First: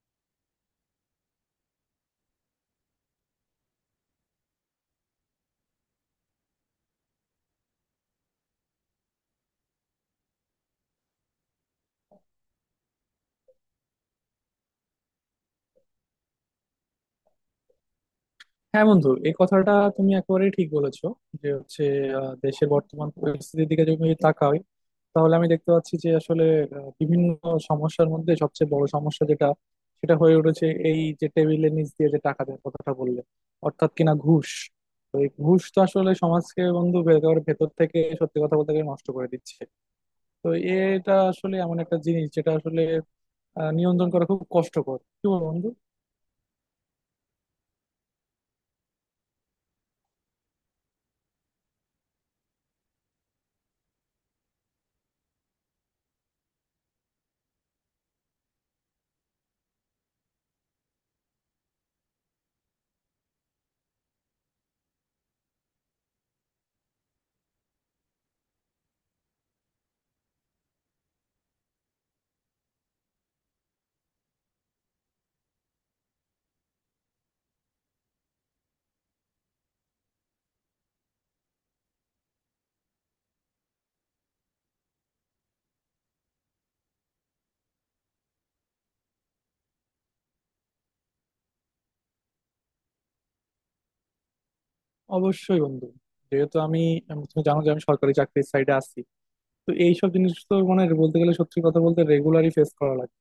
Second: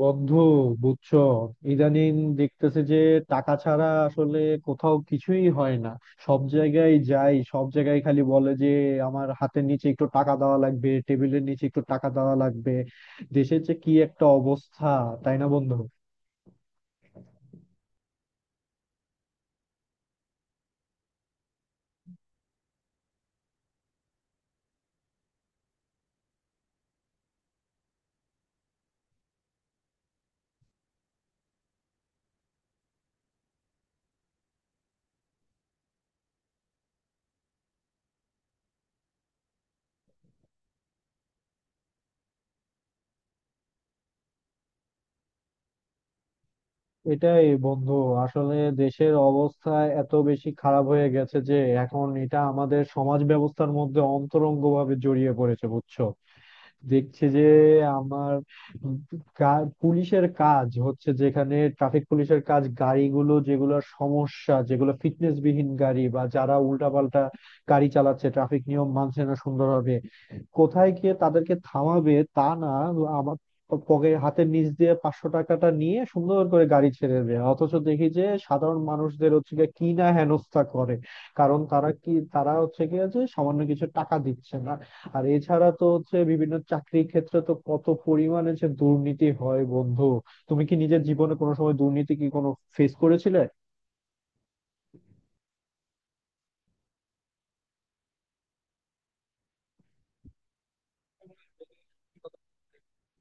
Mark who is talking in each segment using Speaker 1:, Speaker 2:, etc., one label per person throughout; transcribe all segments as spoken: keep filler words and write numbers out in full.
Speaker 1: বন্ধু, বুঝছো, ইদানিং দেখতেছে যে টাকা ছাড়া আসলে কোথাও কিছুই হয় না। সব জায়গায় যাই, সব জায়গায় খালি বলে যে আমার হাতের নিচে একটু টাকা দেওয়া লাগবে, টেবিলের নিচে একটু টাকা দেওয়া লাগবে। দেশের যে কি একটা অবস্থা, তাই না বন্ধু?
Speaker 2: হ্যাঁ বন্ধু, এই কথাটা তুমি একেবারেই ঠিক বলেছো যে হচ্ছে আহ, দেশের বর্তমান পরিস্থিতির দিকে যদি আমি তাকাই, তাহলে আমি দেখতে পাচ্ছি যে আসলে আহ, বিভিন্ন সমস্যার মধ্যে সবচেয়ে বড় সমস্যা যেটা, সেটা হয়ে উঠেছে এই যে টেবিলের নিচ দিয়ে যে টাকা দেওয়ার কথাটা বললে, অর্থাৎ কিনা ঘুষ। তো এই ঘুষ তো আসলে সমাজকে বন্ধু একেবারে ভেতর থেকে সত্যি কথা বলতে গেলে নষ্ট করে দিচ্ছে। তো এটা আসলে এমন একটা জিনিস যেটা আসলে আহ, নিয়ন্ত্রণ করা খুব কষ্টকর, কি বল বন্ধু?
Speaker 1: এটাই বন্ধু, আসলে দেশের অবস্থা এত বেশি খারাপ হয়ে গেছে যে এখন এটা আমাদের সমাজ ব্যবস্থার মধ্যে অন্তরঙ্গভাবে জড়িয়ে পড়েছে, বুঝছো। দেখছে যে আমার গা- পুলিশের কাজ হচ্ছে, যেখানে ট্রাফিক পুলিশের কাজ গাড়িগুলো যেগুলোর সমস্যা, যেগুলো ফিটনেস বিহীন গাড়ি বা যারা উল্টাপাল্টা গাড়ি চালাচ্ছে, ট্রাফিক নিয়ম মানছে না সুন্দরভাবে, কোথায় গিয়ে তাদেরকে থামাবে, তা না আমার পকেট হাতের নিচ দিয়ে পাঁচশো টাকাটা নিয়ে সুন্দর করে গাড়ি ছেড়ে দেবে। অথচ দেখি যে সাধারণ মানুষদের হচ্ছে গিয়ে কি না হেনস্থা করে, কারণ তারা কি? তারা হচ্ছে গিয়ে যে সামান্য কিছু টাকা দিচ্ছে না। আর এছাড়া তো হচ্ছে বিভিন্ন চাকরির ক্ষেত্রে তো কত পরিমাণে যে দুর্নীতি হয় বন্ধু। তুমি কি নিজের জীবনে কোনো সময় দুর্নীতি কি কোনো ফেস করেছিলে?
Speaker 2: অবশ্যই বন্ধু, যেহেতু আমি আম- তুমি জানো যে আমি সরকারি চাকরির সাইডে আছি, তো এইসব জিনিস তো মানে বলতে গেলে সত্যি কথা বলতে রেগুলারই ফেস করা লাগে,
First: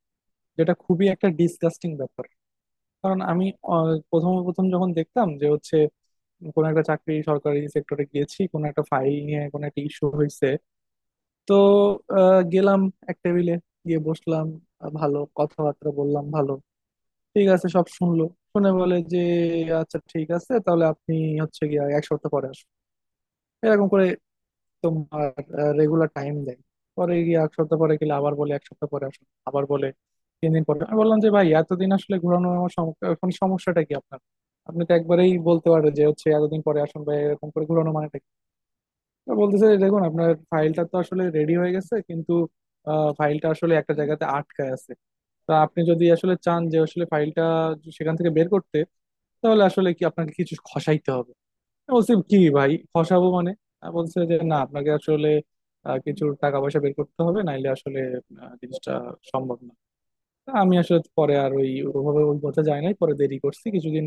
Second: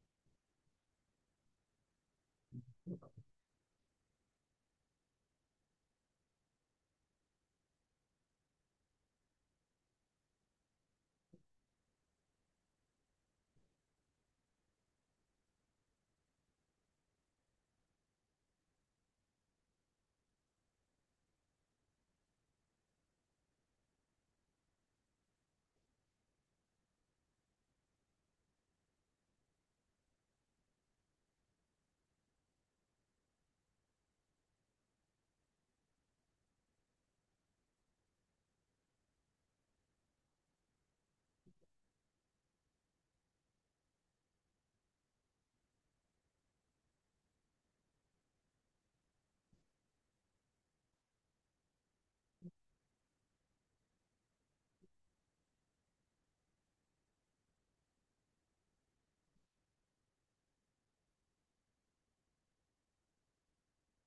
Speaker 2: যেটা খুবই একটা ডিসগাস্টিং ব্যাপার। কারণ আমি আহ, প্রথম প্রথম যখন দেখতাম যে হচ্ছে কোন একটা চাকরি সরকারি সেক্টরে গিয়েছি, কোন একটা ফাইল নিয়ে কোন একটা ইস্যু হয়েছে, তো আহ, গেলাম এক টেবিলে গিয়ে বসলাম, আহ, ভালো কথাবার্তা বললাম ভালো, ঠিক আছে, সব শুনলো। শুনে বলে যে আচ্ছা ঠিক আছে, তাহলে আপনি হচ্ছে গিয়ে এক সপ্তাহ পরে আসুন। এরকম করে তোমার রেগুলার টাইম দেয়। পরে গিয়ে এক সপ্তাহ পরে গেলে আবার বলে এক সপ্তাহ পরে আসুন, আবার বলে তিন দিন পরে। আমি বললাম যে ভাই এতদিন আসলে ঘোরানো, আমার সম- এখন সমস্যাটা কি আপনার? আপনি তো একবারেই বলতে পারেন যে হচ্ছে এতদিন পরে আসুন, বা এরকম করে ঘোরানো মানেটা কি? তো বলতেছে যে, দেখুন আপনার ফাইলটা তো আসলে রেডি হয়ে গেছে, কিন্তু ফাইলটা আসলে একটা জায়গাতে আটকায় আছে। তা আপনি যদি আসলে চান যে আসলে ফাইলটা সেখান থেকে বের করতে, তাহলে আসলে কি আপনাকে কিছু খসাইতে হবে। বলছি কি ভাই, ফসাবো মানে? আহ বলছে যে না আপনাকে আসলে আহ, কিছু টাকা পয়সা বের করতে হবে, নাইলে আসলে আহ, জিনিসটা সম্ভব না। তা আমি আসলে পরে আর ওই ওভাবে ওই পথে যাই নাই, পরে দেরি করছি কিছুদিন,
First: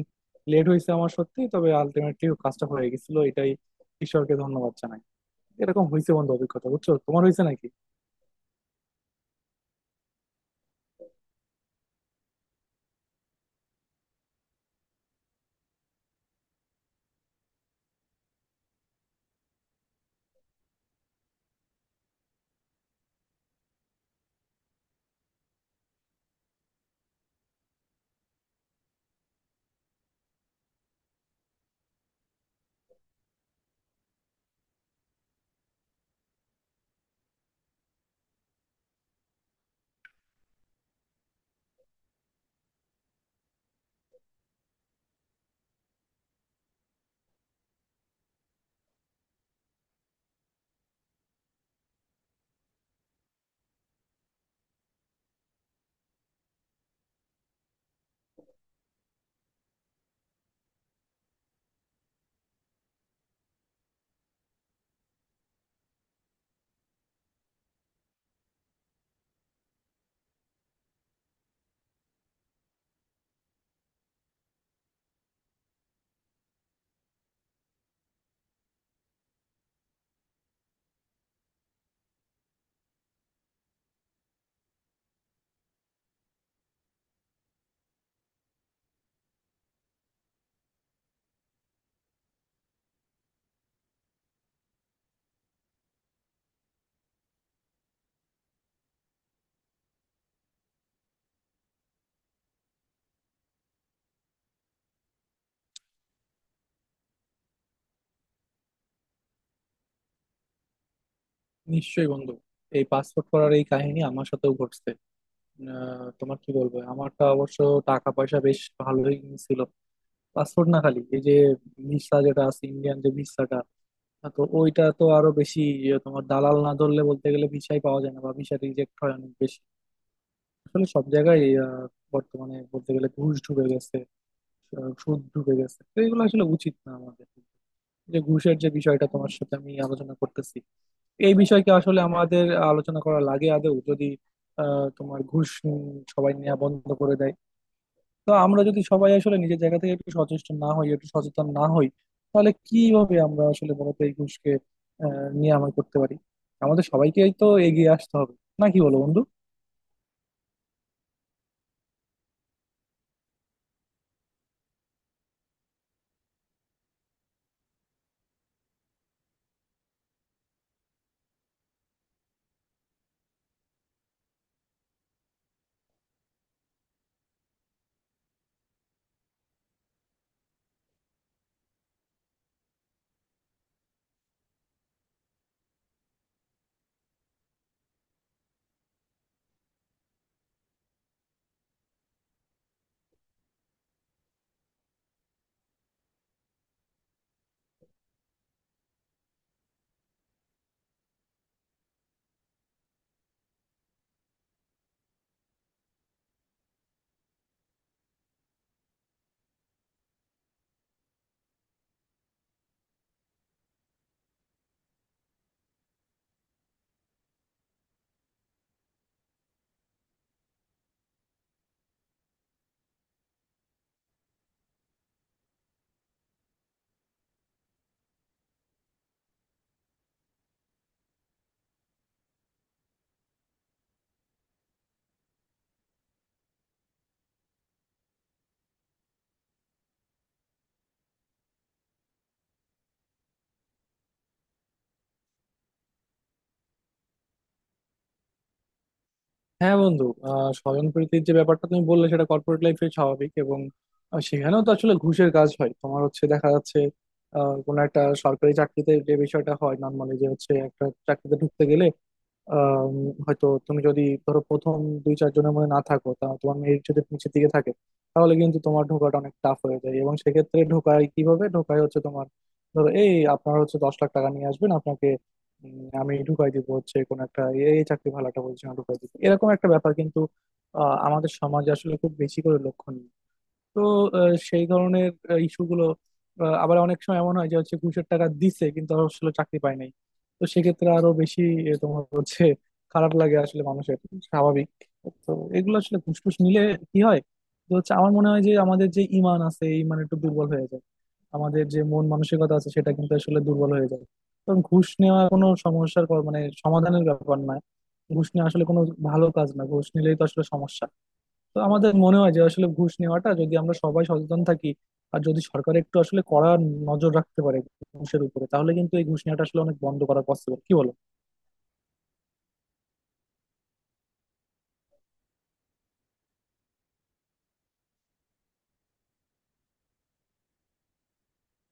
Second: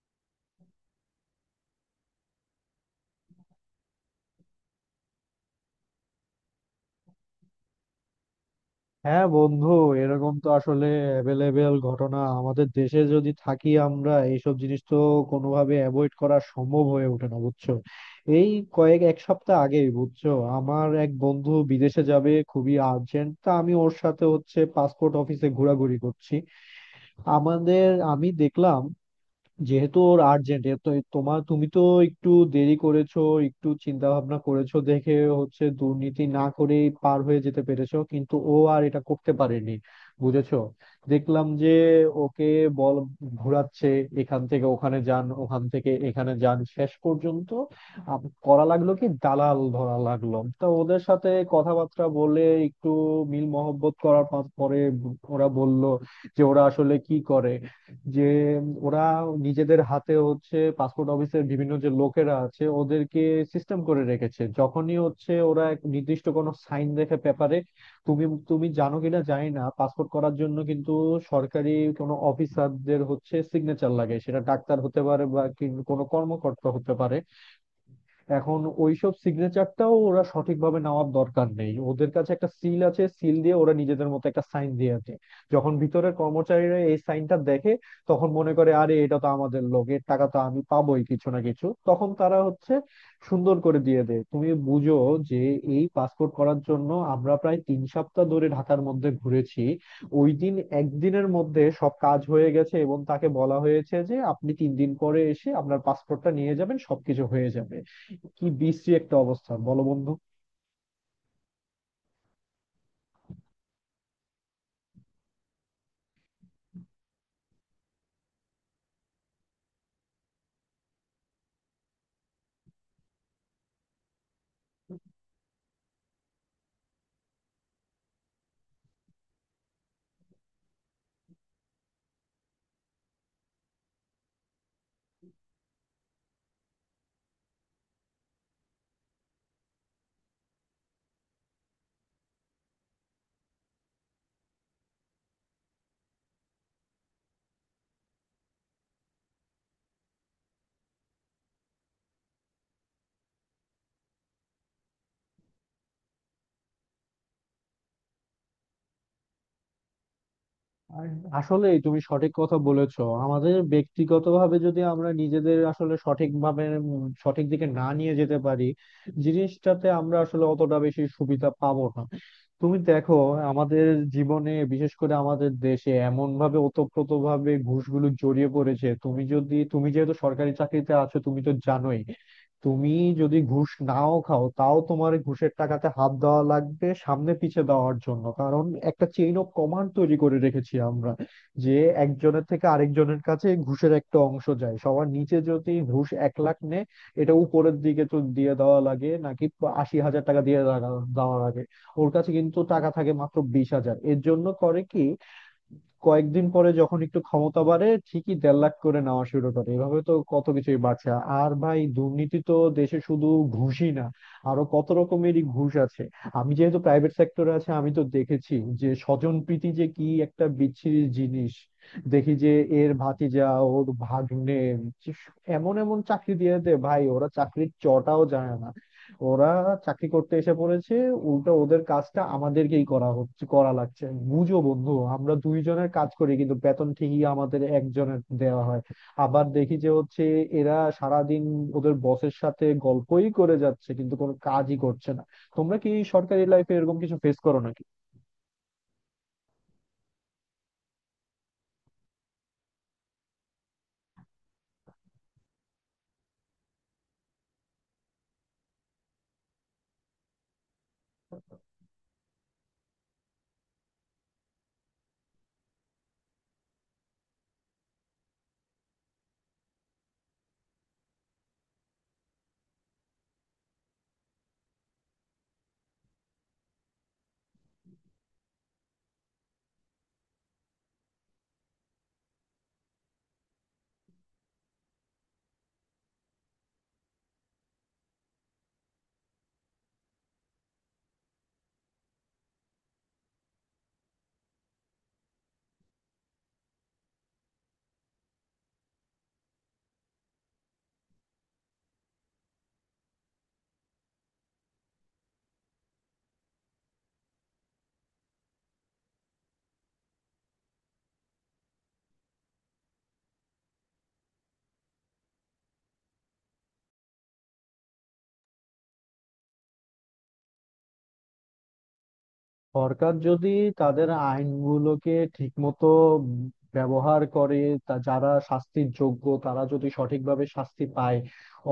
Speaker 2: লেট হয়েছে আমার সত্যি, তবে আলটিমেটলি কাজটা হয়ে গেছিল, এটাই ঈশ্বরকে ধন্যবাদ জানাই। এরকম হয়েছে বন্ধু অভিজ্ঞতা, বুঝছো? তোমার হয়েছে নাকি?
Speaker 1: হ্যাঁ বন্ধু, এরকম তো আসলে অ্যাভেলেবেল ঘটনা, আমাদের দেশে যদি থাকি আমরা এইসব জিনিস তো কোনোভাবে অ্যাভয়েড করা সম্ভব হয়ে ওঠে না, বুঝছো। এই কয়েক এক সপ্তাহ আগেই বুঝছো আমার এক বন্ধু বিদেশে যাবে, খুবই আর্জেন্ট, তা আমি ওর সাথে হচ্ছে পাসপোর্ট অফিসে ঘোরাঘুরি করছি। আমাদের আমি দেখলাম, যেহেতু ওর আর্জেন্ট তো তোমার তুমি তো একটু দেরি করেছো, একটু চিন্তা ভাবনা করেছো দেখে হচ্ছে দুর্নীতি না করেই পার হয়ে যেতে পেরেছো, কিন্তু ও আর এটা করতে পারেনি, বুঝেছো। দেখলাম যে ওকে বল ঘোরাচ্ছে, এখান থেকে ওখানে যান, ওখান থেকে এখানে যান, শেষ পর্যন্ত আম- করা লাগলো কি, দালাল ধরা লাগলো। তা ওদের সাথে কথাবার্তা বলে একটু মিল মহব্বত করার পর- পরে ওরা বলল যে ওরা আসলে কি করে, যে ওরা নিজেদের হাতে হচ্ছে পাসপোর্ট অফিসের বিভিন্ন যে লোকেরা আছে ওদেরকে সিস্টেম করে রেখেছে। যখনই হচ্ছে ওরা এক নির্দিষ্ট কোনো সাইন দেখে পেপারে। তুমি তুমি জানো কিনা জানি না, পাসপোর্ট করার জন্য কিন্তু সরকারি কোনো অফিসারদের হচ্ছে সিগনেচার লাগে, সেটা ডাক্তার হতে পারে বা কি- কোনো কর্মকর্তা হতে পারে। এখন ওইসব সিগনেচারটাও ওরা সঠিকভাবে নেওয়ার দরকার নেই, ওদের কাছে একটা সিল আছে, সিল দিয়ে ওরা নিজেদের মতো একটা সাইন দিয়ে আছে। যখন ভিতরের কর্মচারীরা এই সাইনটা দেখে তখন মনে করে আরে এটা তো আমাদের লোক, এর টাকা তো আমি পাবোই কিছু না কিছু, তখন তারা হচ্ছে সুন্দর করে দিয়ে দেয়। তুমি বুঝো যে এই পাসপোর্ট করার জন্য আমরা প্রায় তিন সপ্তাহ ধরে ঢাকার মধ্যে ঘুরেছি। ওই দিন একদিনের মধ্যে সব কাজ হয়ে গেছে এবং তাকে বলা হয়েছে যে আপনি তিন দিন পরে এসে আপনার পাসপোর্টটা নিয়ে যাবেন, সবকিছু হয়ে যাবে। কি বিশ্রী একটা অবস্থা, বলো বন্ধু।
Speaker 2: নিশ্চয়ই বন্ধু, এই পাসপোর্ট করার এই কাহিনী আমার সাথেও ঘটছে। আহ, তোমার কি বলবো, আমারটা অবশ্য টাকা পয়সা বেশ ভালোই ছিল। পাসপোর্ট না, খালি এই যে ভিসা যেটা আছে, ইন্ডিয়ান যে ভিসাটা, হ্যাঁ, তো ওইটা তো আরো বেশি ইয়ে, তোমার দালাল না ধরলে বলতে গেলে ভিসাই পাওয়া যায় না, বা ভিসা রিজেক্ট হয় অনেক বেশি। আসলে সব জায়গায় আহ, বর্তমানে বলতে গেলে ঘুষ ঢুকে গেছে, আহ, সুদ ঢুকে গেছে, তো এগুলো আসলে উচিত না আমাদের। যে ঘুষের যে বিষয়টা তোমার সাথে আমি আলোচনা করতেছি, এই বিষয়কে আসলে আমাদের আলোচনা করা লাগে আদৌ যদি আহ তোমার ঘুষ উম, সবাই নেওয়া বন্ধ করে দেয়। তো আমরা যদি সবাই আসলে নিজের জায়গা থেকে একটু সচেষ্ট না হই, একটু সচেতন না হই, তাহলে কিভাবে আমরা আসলে মূলত এই ঘুষকে আহ নিরাময় করতে পারি? আমাদের সবাইকেই তো এগিয়ে আসতে হবে, না কি বলো বন্ধু?
Speaker 1: আর আসলে তুমি সঠিক কথা বলেছো, আমাদের ব্যক্তিগতভাবে যদি আমরা নিজেদের আসলে সঠিকভাবে উম, সঠিক দিকে না নিয়ে যেতে পারি, জিনিসটাতে আমরা আসলে অতটা বেশি সুবিধা পাবো না। তুমি দেখো আমাদের জীবনে বিশেষ করে আমাদের দেশে এমন ভাবে ওতপ্রোত ভাবে ঘুষগুলো জড়িয়ে পড়েছে। তুমি যদি তুমি যেহেতু সরকারি চাকরিতে আছো তুমি তো জানোই। তুমি যদি ঘুষ নাও খাও, তাও তোমার এই ঘুষের টাকাতে হাত দেওয়া লাগবে সামনে পিছে দেওয়ার জন্য, কারণ একটা চেইন অফ কমান্ড তৈরি করে রেখেছি আমরা, যে একজনের থেকে আরেকজনের কাছে ঘুষের একটা অংশ যায়। সবার নিচে যদি ঘুষ এক লাখ নেয়, এটা উপরের দিকে তো দিয়ে দেওয়া লাগে নাকি, আশি হাজার টাকা দিয়ে দেওয়া দেওয়া লাগে। ওর কাছে কিন্তু টাকা থাকে মাত্র বিশ হাজার, এর জন্য করে কি, কয়েকদিন পরে যখন একটু ক্ষমতা বাড়ে ঠিকই দেড় লাখ করে নেওয়া শুরু করে। এভাবে তো কত কিছুই বাড়ছে। আর ভাই দুর্নীতি তো দেশে শুধু ঘুষই না, আরো কত রকমেরই ঘুষ আছে। আমি যেহেতু প্রাইভেট সেক্টরে আছে, আমি তো দেখেছি যে স্বজনপ্রীতি যে কি একটা বিচ্ছিরি জিনিস। দেখি যে এর ভাতিজা, ওর ভাগ্নে, যে এমন এমন চাকরি দিয়ে দে ভাই। ওরা চাকরির চটাও জানে না, ওরা চাকরি করতে এসে পড়েছে। উল্টো ওদের কাজটা আমাদেরকেই করা হচ্ছে করা লাগছে। বুঝো বন্ধু আমরা দুইজনের কাজ করি কিন্তু বেতন ঠিকই আমাদের একজনের দেওয়া হয়। আবার দেখি যে হচ্ছে এরা সারাদিন ওদের বসের সাথে গল্পই করে যাচ্ছে কিন্তু কোনো কাজই করছে না। তোমরা কি সরকারি লাইফে এরকম কিছু ফেস করো নাকি?
Speaker 2: হ্যাঁ বন্ধু, আহ স্বজনপ্রীতির যে ব্যাপারটা তুমি বললে, সেটা কর্পোরেট লাইফে স্বাভাবিক, এবং আহ, সেখানেও তো আসলে ঘুষের কাজ হয়। তোমার হচ্ছে দেখা যাচ্ছে আহ কোনো একটা সরকারি চাকরিতে যে বিষয়টা হয় নর্মালি, যে হচ্ছে একটা চাকরিতে ঢুকতে গেলে, আম, হয়তো তুমি যদি ধরো প্রথম দুই চারজনের মধ্যে না থাকো, তা তোমার মেরিট যদি নিচের দিকে থাকে, তাহলে কিন্তু তোমার ঢোকাটা অনেক টাফ হয়ে যায়। এবং সেক্ষেত্রে ঢোকায় কিভাবে ঢোকায়, হচ্ছে তোমার ধরো এই আপনার হচ্ছে দশ লাখ টাকা নিয়ে আসবেন আপনাকে, উম, আমি ঢুকাই দিব হচ্ছে কোন একটা এই চাকরি ভালো একটা পজিশনে ঢুকাই দিব, এরকম একটা ব্যাপার কিন্তু আহ, আমাদের সমাজে আসলে খুব বেশি করে লক্ষণীয়, তো আহ, সেই ধরনের ইস্যুগুলো। আবার অনেক সময় এমন হয় যে হচ্ছে ঘুষের টাকা দিছে কিন্তু আর আসলে চাকরি পায় নাই, তো সেক্ষেত্রে আরো বেশি আহ, তোমার হচ্ছে খারাপ লাগে আসলে মানুষের, স্বাভাবিক। তো এগুলো আসলে ঘুষ টুস নিলে কি হয়, তো হচ্ছে আমার মনে হয় যে আমাদের যে ইমান আছে, এই ইমান একটু দুর্বল হয়ে যায়, আমাদের যে মন মানসিকতা আছে সেটা কিন্তু আসলে দুর্বল হয়ে যায়। কারণ ঘুষ নেওয়া কোনো সমস্যার ক- মানে সমাধানের ব্যাপার না, ঘুষ নেওয়া আসলে কোনো ভালো কাজ না, ঘুষ নিলেই তো আসলে সমস্যা। তো আমাদের মনে হয় যে আসলে ঘুষ নেওয়াটা যদি আমরা সবাই সচেতন থাকি, আর যদি সরকার একটু আসলে কড়া নজর রাখতে পারে ঘুষের উপরে, তাহলে কিন্তু এই ঘুষ নেওয়াটা আসলে অনেক বন্ধ করা পসিবল, কি বলো?
Speaker 1: সরকার যদি তাদের আইনগুলোকে ঠিকমতো ব্যবহার করে, তা যারা শাস্তির যোগ্য তারা যদি সঠিকভাবে শাস্তি পায়,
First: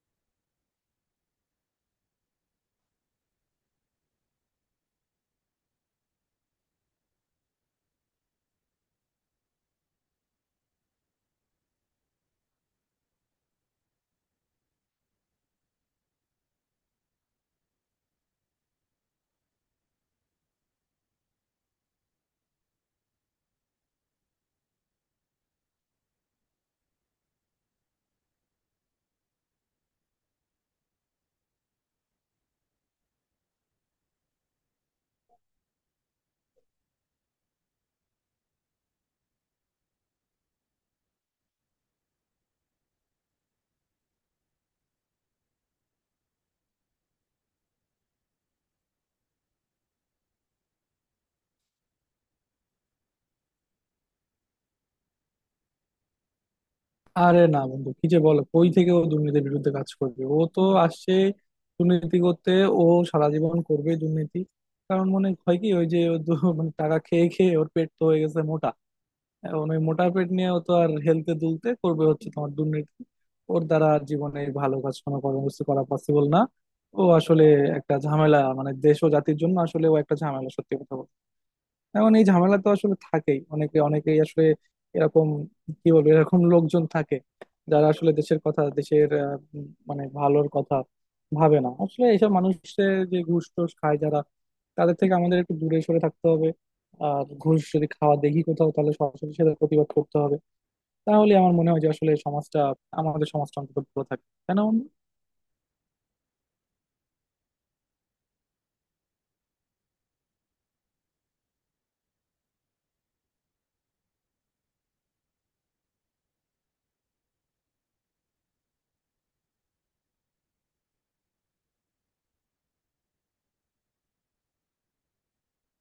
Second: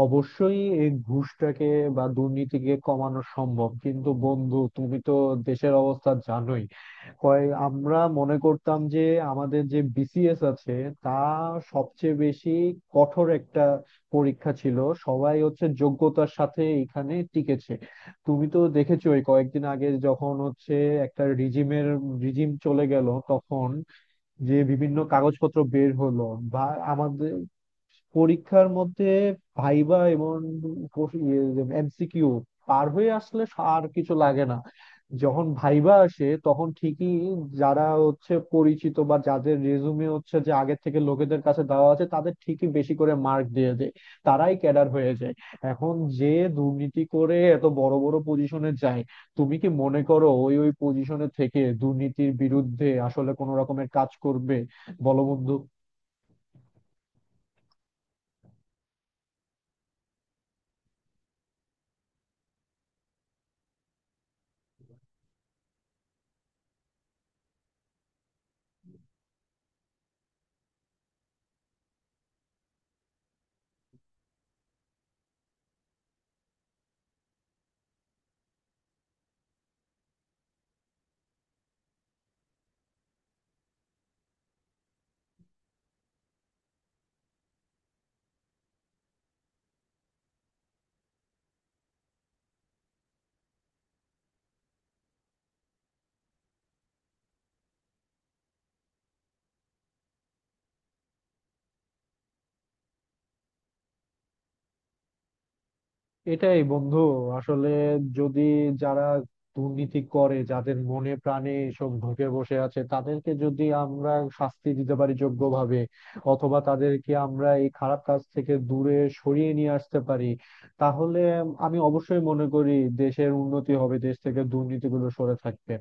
Speaker 1: অবশ্যই এই ঘুষটাকে বা দুর্নীতিকে কমানো সম্ভব। কিন্তু বন্ধু তুমি তো দেশের অবস্থা জানোই। কয় আমরা মনে করতাম যে আমাদের যে বিসিএস আছে তা সবচেয়ে বেশি কঠোর একটা পরীক্ষা ছিল, সবাই হচ্ছে যোগ্যতার সাথে এখানে টিকেছে। তুমি তো দেখেছো ওই কয়েকদিন আগে যখন হচ্ছে একটা রিজিমের রিজিম চলে গেল, তখন যে বিভিন্ন কাগজপত্র বের হলো বা আমাদের পরীক্ষার মধ্যে ভাইবা এবং এমসিকিউ পার হয়ে আসলে আর কিছু লাগে না। যখন ভাইবা আসে তখন ঠিকই যারা হচ্ছে পরিচিত বা যাদের রেজুমে হচ্ছে যে আগের থেকে লোকেদের কাছে দেওয়া আছে, তাদের ঠিকই বেশি করে মার্ক দিয়ে দেয়, তারাই ক্যাডার হয়ে যায়। এখন যে দুর্নীতি করে এত বড় বড় পজিশনে যায়, তুমি কি মনে করো ওই ওই পজিশনে থেকে দুর্নীতির বিরুদ্ধে আসলে কোনো রকমের কাজ করবে? বলো বন্ধু।
Speaker 2: আরে না বন্ধু, কি যে বলো, কই থেকে ও দুর্নীতির বিরুদ্ধে কাজ করবে, ও তো আসছে দুর্নীতি করতে। ও সারা জীবন করবে দুর্নীতি, কারণ মনে হয় কি, ওই যে ও দু- মানে টাকা খেয়ে খেয়ে ওর পেট তো হয়ে গেছে মোটা, এখন ওই মোটা পেট নিয়েও তো আর হেলতে দুলতে করবে হচ্ছে তোমার দুর্নীতি। ওর দ্বারা জীবনে ভালো কাজ কোনো কর্মসূচি করা পসিবল না, ও আসলে একটা ঝামেলা, মানে দেশ ও জাতির জন্য আসলে ও একটা ঝামেলা সত্যি কথা বলতে। এখন এই ঝামেলা তো আসলে থাকেই, অনেকে অনেকেই আসলে এরকম, কি বলবো, এরকম লোকজন থাকে যারা আসলে দেশের কথা, দেশের আহ, উম, মানে ভালোর কথা ভাবে না। আসলে এইসব মানুষের যে ঘুষ টুস খায় যারা, তাদের থেকে আমাদের একটু দূরে সরে থাকতে হবে, আর ঘুষ যদি খাওয়া দেখি কোথাও তাহলে সরাসরি সেটা প্রতিবাদ করতে হবে। তাহলে আমার মনে হয় যে আসলে সমাজটা, আমাদের সমাজটা অন্তত ভালো থাকে কেন।
Speaker 1: এটাই বন্ধু, আসলে যদি যারা দুর্নীতি করে, যাদের মনে প্রাণে এসব ঢুকে বসে আছে, তাদেরকে যদি আমরা শাস্তি দিতে পারি যোগ্যভাবে, অথবা তাদেরকে আমরা এই খারাপ কাজ থেকে দূরে সরিয়ে নিয়ে আসতে পারি, তাহলে আমি অবশ্যই মনে করি দেশের উন্নতি হবে, দেশ থেকে দুর্নীতিগুলো সরে থাকবে।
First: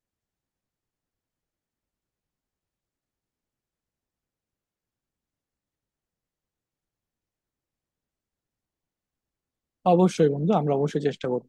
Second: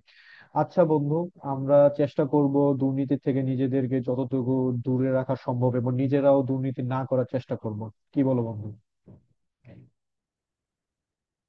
Speaker 1: আচ্ছা বন্ধু, আমরা চেষ্টা করব দুর্নীতি থেকে নিজেদেরকে যতটুকু দূরে রাখা সম্ভব এবং নিজেরাও দুর্নীতি না করার চেষ্টা করব। কি বলো বন্ধু?
Speaker 2: অবশ্যই বন্ধু, আমরা অবশ্যই চেষ্টা করবো।